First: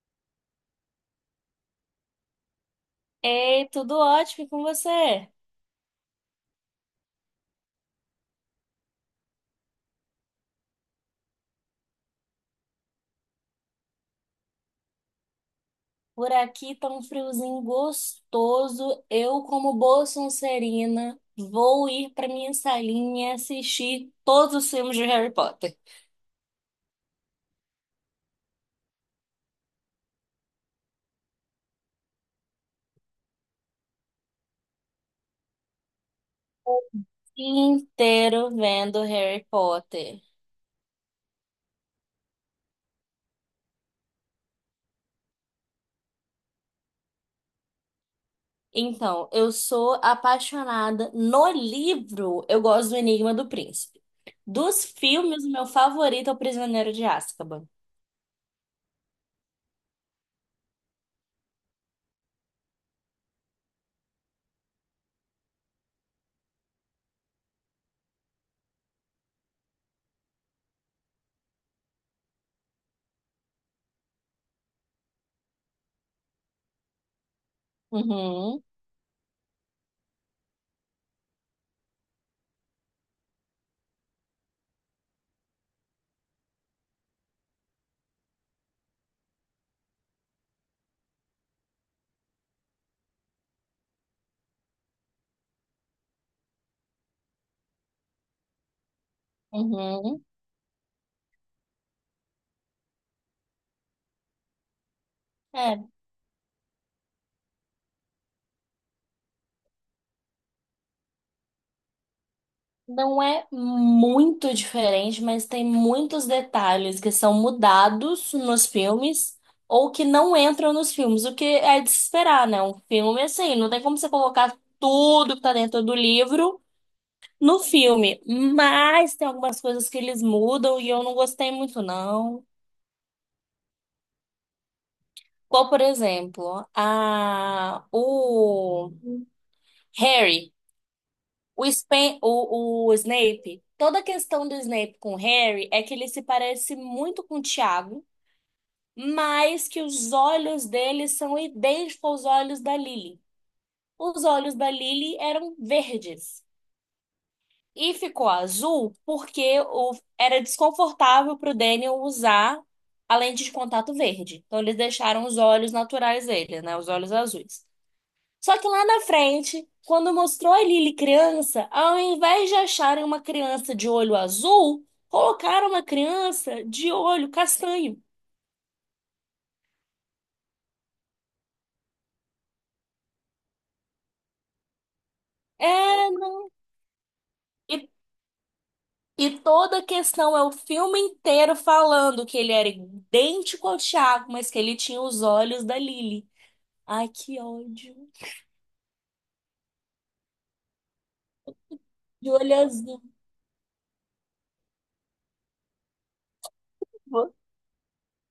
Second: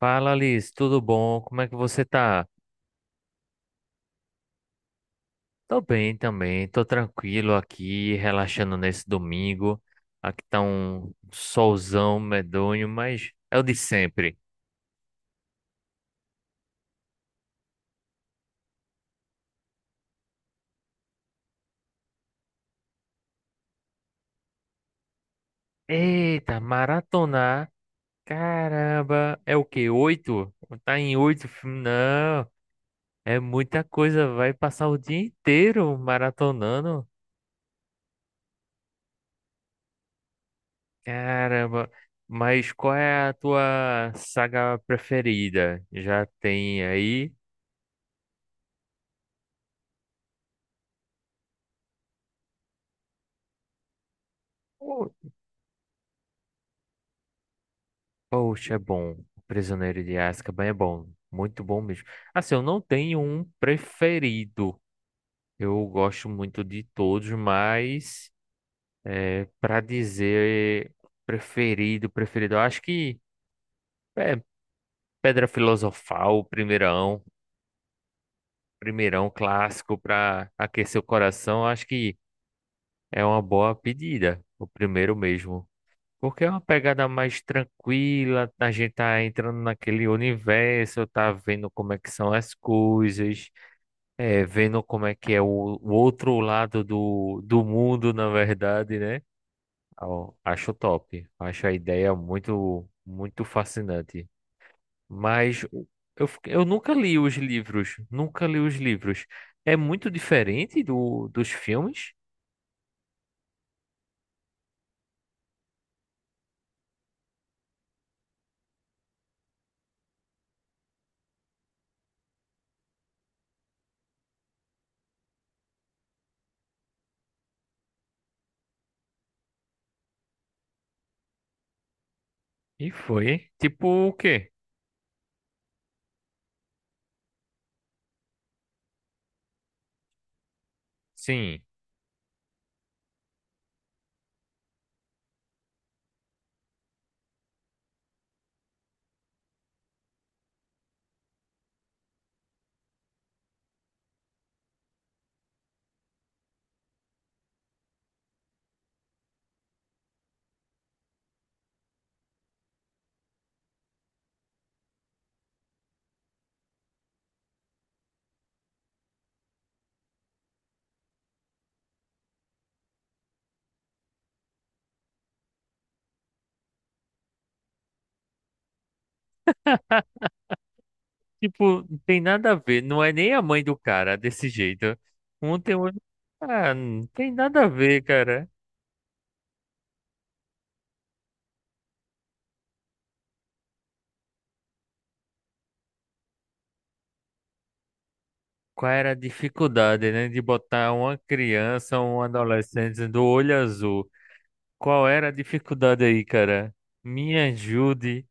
Fala, Alice, tudo bom? Como é que você tá? Ei, tudo ótimo e com você? Tô bem também, tô tranquilo aqui, relaxando nesse domingo. Aqui tá um solzão medonho, mas é o de sempre. Por aqui tá um friozinho gostoso. Eu, como boa sonserina, vou ir pra minha salinha e assistir todos os filmes de Harry Potter. Eita, maratonar, caramba, é o quê? Oito? Tá em oito filmes? Não, é muita coisa, vai passar o dia inteiro maratonando. Inteiro vendo Harry Potter. Caramba, mas qual é a tua saga preferida? Já tem aí? Então, eu sou apaixonada. No livro, eu gosto do Enigma do Príncipe. Dos filmes, o meu favorito é O Prisioneiro de Azkaban. Poxa, é bom. O Prisioneiro de Azkaban é bom. Muito bom mesmo. Assim, eu não tenho um preferido. Eu gosto muito de todos, mas para dizer preferido, preferido, eu acho que é Pedra Filosofal, o primeirão, Uhum, primeirão clássico para aquecer o coração, eu acho que é uma boa pedida. O primeiro mesmo. Porque é uma pegada mais tranquila, a gente tá entrando naquele universo, tá vendo como é que são as coisas, vendo como é que é o outro lado do mundo, na verdade, né? uhum. Ó, acho top, acho a ideia muito, muito fascinante. Mas É, eu nunca li os livros, nunca li os livros. É muito diferente dos filmes? não é muito diferente, mas tem muitos detalhes que são mudados nos filmes ou que não entram nos filmes, o que é de se esperar, né? Um filme assim, não tem como você colocar tudo que tá dentro do livro no filme, mas tem algumas coisas que eles mudam e eu não gostei muito, não. E foi, hein? Tipo o quê? Qual, por exemplo, a o Harry. Sim. O, Spen- o Snape, toda a questão do Snape com o Harry é que ele se parece muito com o Tiago, mas que os olhos dele são idênticos aos olhos da Lily. Os olhos da Lily eram verdes e ficou azul porque o- era desconfortável para o Daniel usar a lente de contato verde. Então eles deixaram os olhos naturais dele, né, os olhos azuis. Só que lá na frente, quando mostrou a Lily criança, ao invés de acharem uma criança de olho azul, colocaram uma criança de olho castanho. Tipo, não tem nada a ver. Não é nem a mãe do cara desse jeito. Um É, tem outro. Ah, não tem nada a e, ver, cara. e toda a questão é o filme inteiro falando que ele era idêntico ao Thiago, mas que ele tinha os olhos da Lily. Ai, que ódio. Qual era a dificuldade, né? De botar uma criança, um De olho azul. adolescente do olho azul. Qual era a dificuldade aí, cara? Me ajude.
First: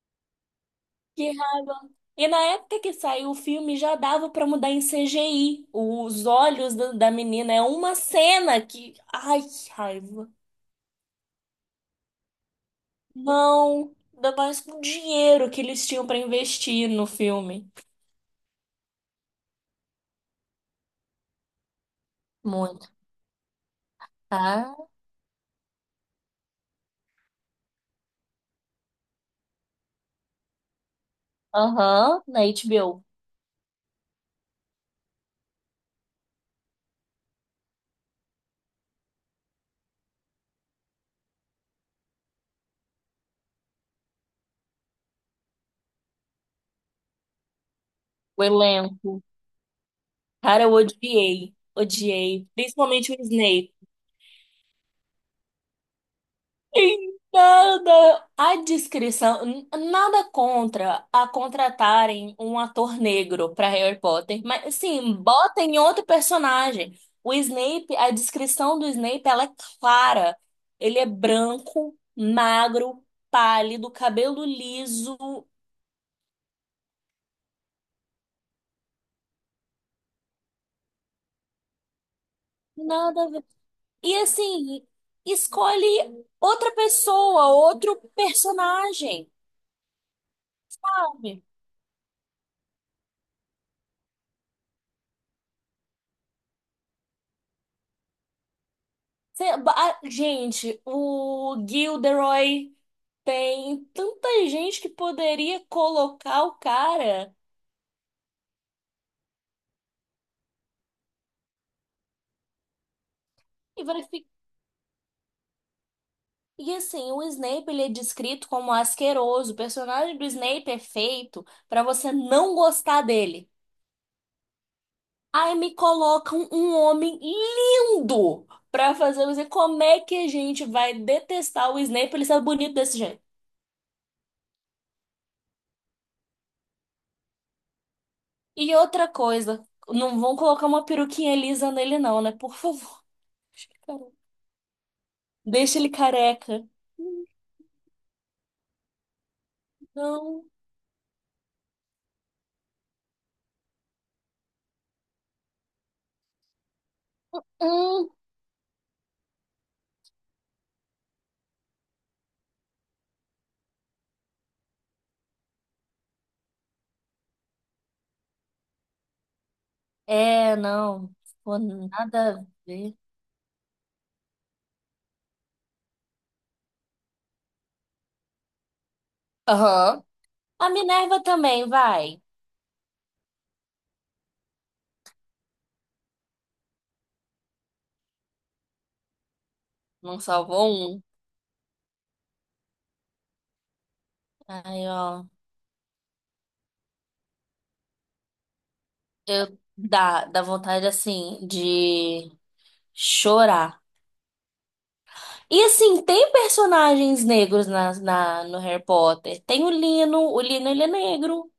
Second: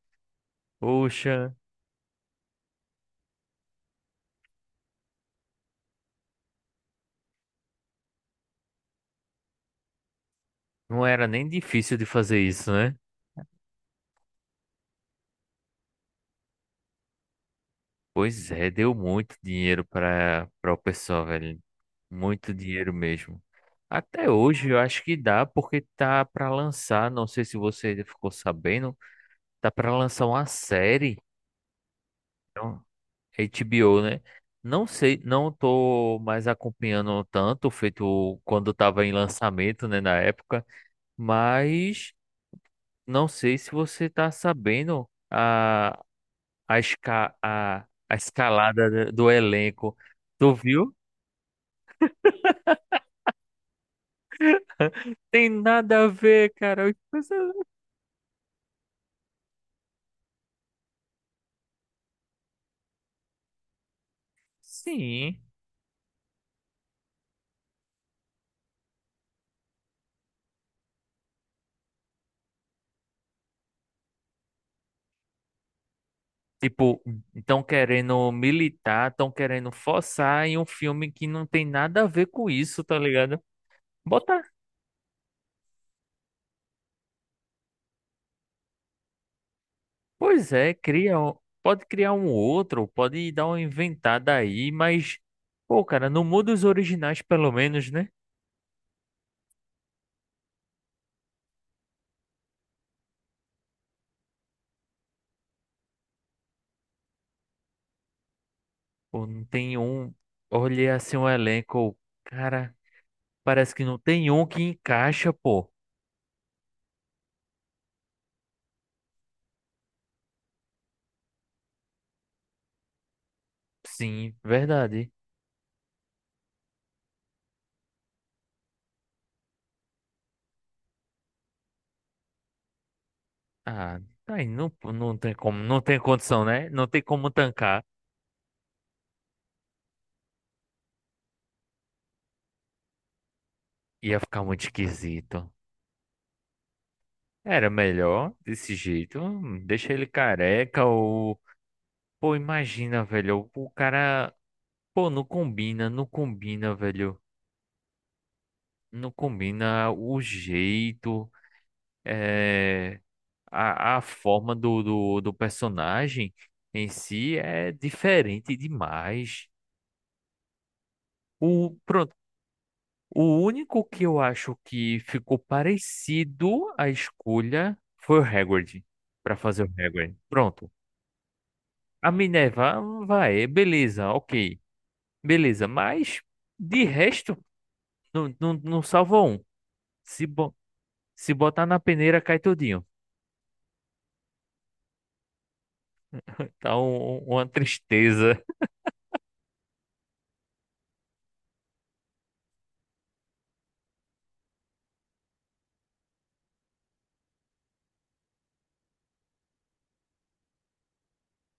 Que Poxa, raiva. E na época que saiu o filme já dava pra mudar em CGI. Os olhos da menina é uma cena que. Ai, que raiva. não era nem difícil de fazer isso, né? Não, ainda mais com o dinheiro que eles tinham pra investir no filme. Pois é, deu muito dinheiro para o pessoal, velho. Muito Muito, dinheiro mesmo. Até hoje eu tá? acho que dá, porque tá para lançar, não sei se você ficou sabendo, tá para lançar uma série, Aham, na então, HBO. HBO, né? Não sei, não tô mais acompanhando tanto, feito quando tava em lançamento, né, na época, mas não sei se você tá sabendo a, esca, a, a O escalada elenco. do elenco. Tu Cara, eu viu? odiei. Odiei. Principalmente o Snape. Tem nada a ver, cara. As Em nada a descrição, n- nada contra a contratarem um ator negro para Harry Potter, mas sim, Sim. botem outro personagem. O Snape, a descrição do Snape, ela é clara. Ele é branco, magro, pálido, cabelo liso, Tipo, estão querendo militar, estão querendo forçar em um filme que não tem nada a ver com isso, tá nada a ligado? ver. E Bota. assim, escolhe outra pessoa, outro personagem, Pois é, cria. Sabe? Pode criar um outro, pode dar uma inventada aí, mas. Pô, cara, não muda os originais, pelo menos, né? Cê- ba- ah, gente, o Gilderoy tem tanta gente que poderia colocar o cara Pô, não tem um. Olhei assim um elenco. Cara, parece que e não vai ficar. tem um que encaixa, pô. E assim, o Snape ele é descrito como asqueroso. O personagem do Snape é feito pra você não gostar dele. Sim, verdade. Aí me colocam um homem lindo pra fazer você. Como é que a gente vai detestar o Snape ele ser bonito desse jeito? Ah, tá aí não, não tem como, não tem condição, né? Não tem como tancar. E outra coisa, não vão colocar uma peruquinha lisa nele, não, né? Por favor. Ia ficar muito esquisito. Deixa ele careca. Era melhor desse jeito. Deixa ele Não. careca ou. Pô, imagina, velho. O cara. Pô, não combina, não combina, velho. Hum. Não combina o jeito, é... a forma do personagem em si é diferente demais. É, não. O, Pô, pronto, nada a ver. O único que eu acho que ficou parecido à escolha foi o Hagrid, para fazer o Aham. Hagrid. A Pronto. Minerva também, A vai. Minerva "Ah, vai, beleza, ok. Beleza, mas de resto, não, não, não salva um. Não Se, bo- salvou um. se botar na peneira, cai tudinho. Aí, ó. Tá uma tristeza. Eu dá, dá vontade, assim, de chorar. E, assim, tem personagens negros no Harry Potter. Tem o Lino. O Lino, ele é negro.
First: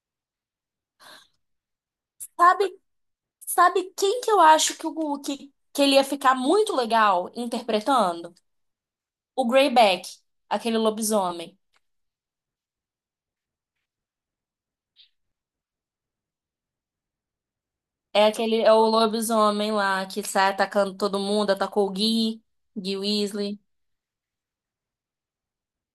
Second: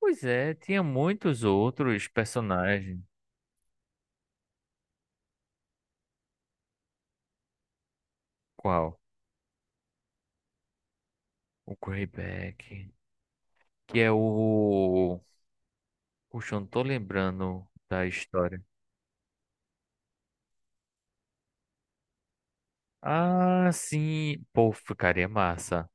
Pois é, tinha muitos outros Sabe, personagens. sabe quem que eu acho que, o, que ele ia ficar muito legal interpretando? Qual? O Greyback, aquele lobisomem. O Greyback, que é o... Puxa, eu não tô lembrando da É história. aquele, é o lobisomem lá que sai atacando todo mundo, atacou o Gui, Gui Weasley. Ah, sim. Pô, ficaria massa.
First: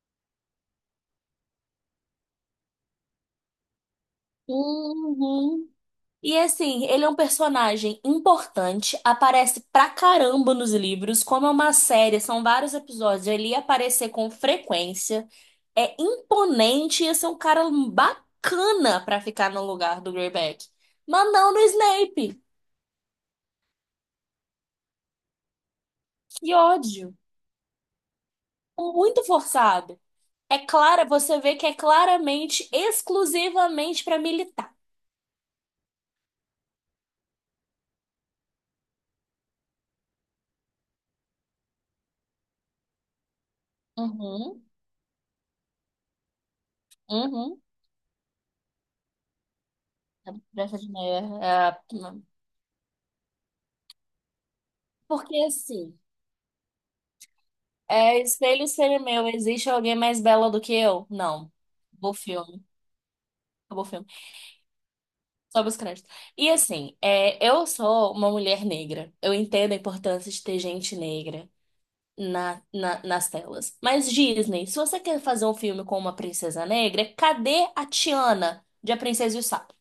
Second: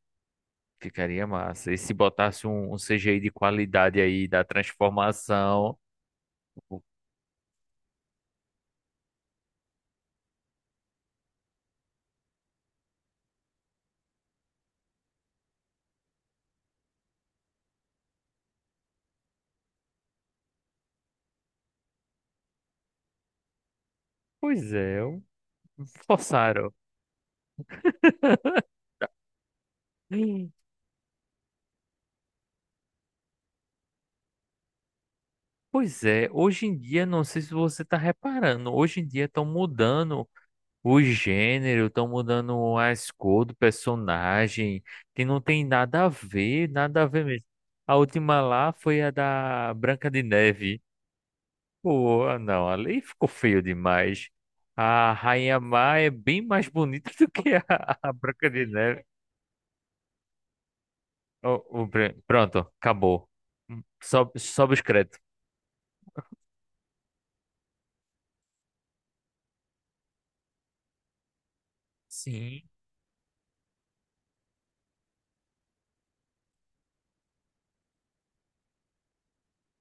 Ficaria massa. E se botasse um CGI de qualidade aí da Uhum. transformação? E assim, ele é um personagem importante, aparece pra caramba nos livros, como é uma série, são vários episódios, ele ia aparecer com frequência, é imponente, ia ser um cara bacana pra ficar no lugar do Greyback. Mas não no Snape, Pois é, que forçaram. ódio, muito forçado. Hum. É clara, você vê que é claramente, exclusivamente para militar. Pois é, hoje em dia, não sei se você tá reparando, hoje em dia estão mudando o gênero, estão mudando as cores do Uhum, personagem, que não tem nada a ver, nada a ver mesmo. uhum. A última lá foi a da Branca de Branca Neve. de Neve. É, Pô, não. ah, não, ali ficou feio demais. A Porque Rainha Má assim, é bem mais bonita do que a é, Branca espelho, de Neve. espelho meu, existe alguém mais bela do que eu? Não. O, o Acabou o Bran- pronto, filme, acabou. acabou o filme. Sobe, sobe os créditos. Sobe os créditos. E assim, é, eu sou uma mulher negra. Eu entendo a importância de ter gente negra Sim. Nas telas. Mas Disney, se você quer fazer um filme com uma princesa negra, cadê a Tiana de A Princesa e o Sapo?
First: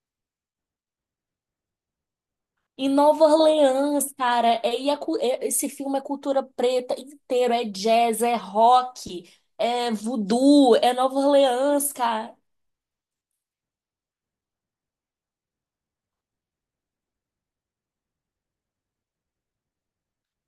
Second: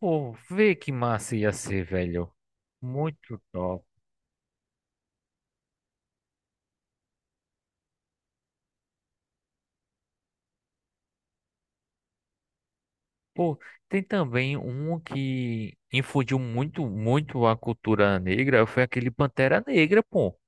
Pô, vê que massa ia ser, velho. Em Nova Muito top. Orleans, cara, é, e a cu- é- esse filme é cultura preta inteiro, é jazz, é rock, é voodoo, é Nova Orleans, cara. Pô, tem também um que infundiu muito, muito a cultura negra, foi aquele Pantera Negra, pô.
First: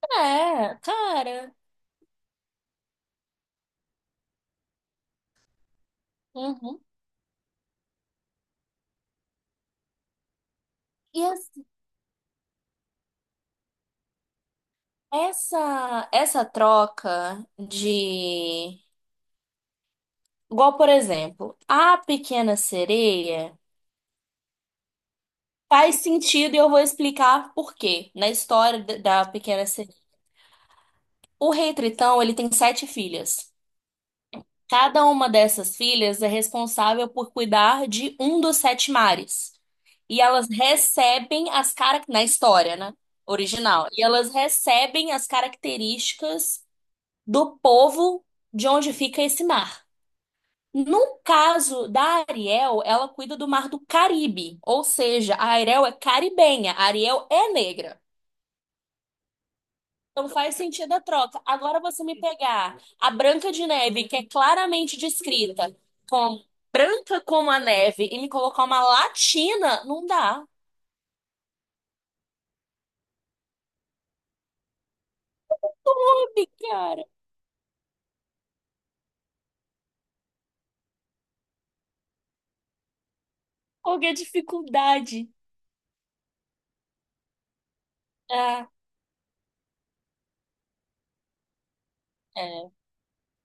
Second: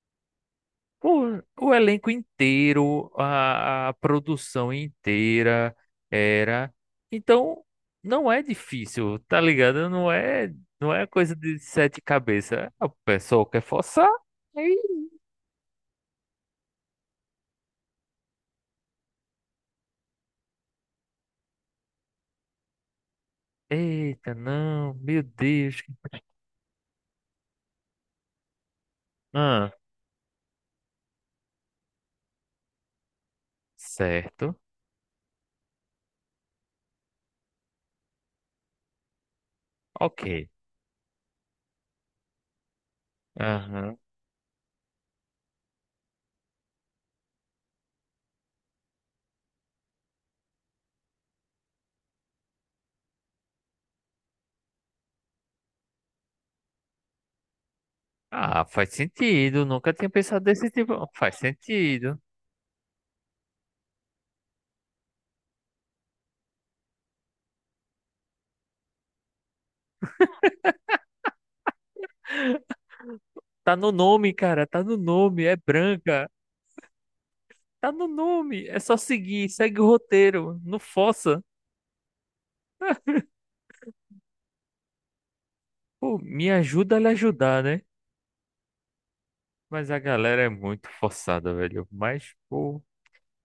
É, Pô, cara. o elenco inteiro, a produção inteira era. Uhum. Então, não é difícil, tá ligado? Não é E coisa de assim, sete cabeças. O pessoal quer forçar. aí- essa troca de. Igual, por exemplo, a Pequena Sereia Eita, não, meu Deus. faz sentido e eu vou explicar por quê na história da Pequena Ah, Sereia. O Rei Tritão, ele tem sete filhas. certo. Cada uma dessas filhas é responsável por cuidar de um dos sete mares. E Ok. elas recebem as cara... na história, né? Original. Aham. E elas recebem as características do povo de onde fica esse mar. No caso da Ariel, ela cuida do mar do Caribe, ou seja, a Ariel é caribenha, a Ariel é negra. Ah, faz sentido. Nunca tinha Então pensado faz desse sentido tipo. a Faz troca. Agora você sentido. me pegar a Branca de Neve, que é claramente descrita como branca como a neve, e me colocar uma latina, não dá. Tá no nome, cara. Tá no nome. É branca. Sabe, cara? Tá no nome, é só seguir, segue o roteiro, não força. Qual que é a dificuldade? Pô, me ajuda a lhe ajudar, né? Ah, Mas a galera é muito forçada, velho. Mas, é, pô,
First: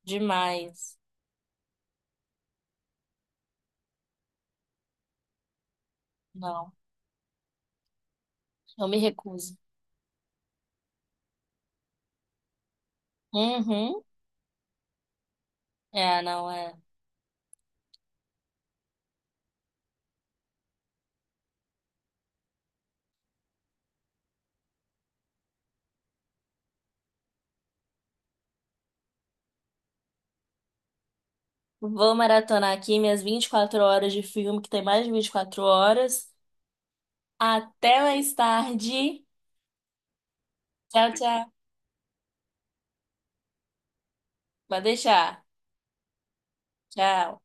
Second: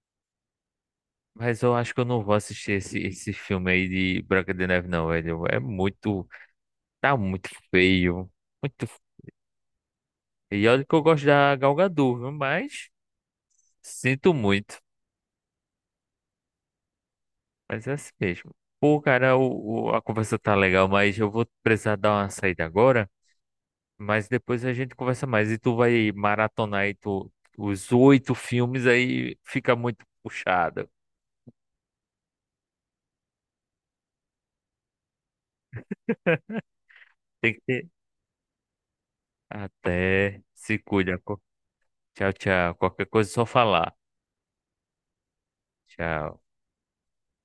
demais. mas eu acho que eu não vou assistir esse filme aí de Branca de Neve, não, velho. É muito, Não, tá muito feio, muito eu me feio. recuso. E olha que eu gosto da Gal Gadot, viu? Mas Uhum. sinto muito, É, não é. mas é assim mesmo. Pô, cara, a conversa tá legal, mas eu vou precisar dar uma saída agora. Mas depois a gente conversa mais. E tu vai maratonar aí os oito filmes, aí fica muito puxado. Vou maratonar aqui minhas 24 horas de filme, que tem mais de 24 horas. Tem que ter. Até mais tarde. Até se Tchau, cuida. Tchau. Tchau, tchau. Qualquer coisa é só falar. Vai deixar. Tchau. Tchau.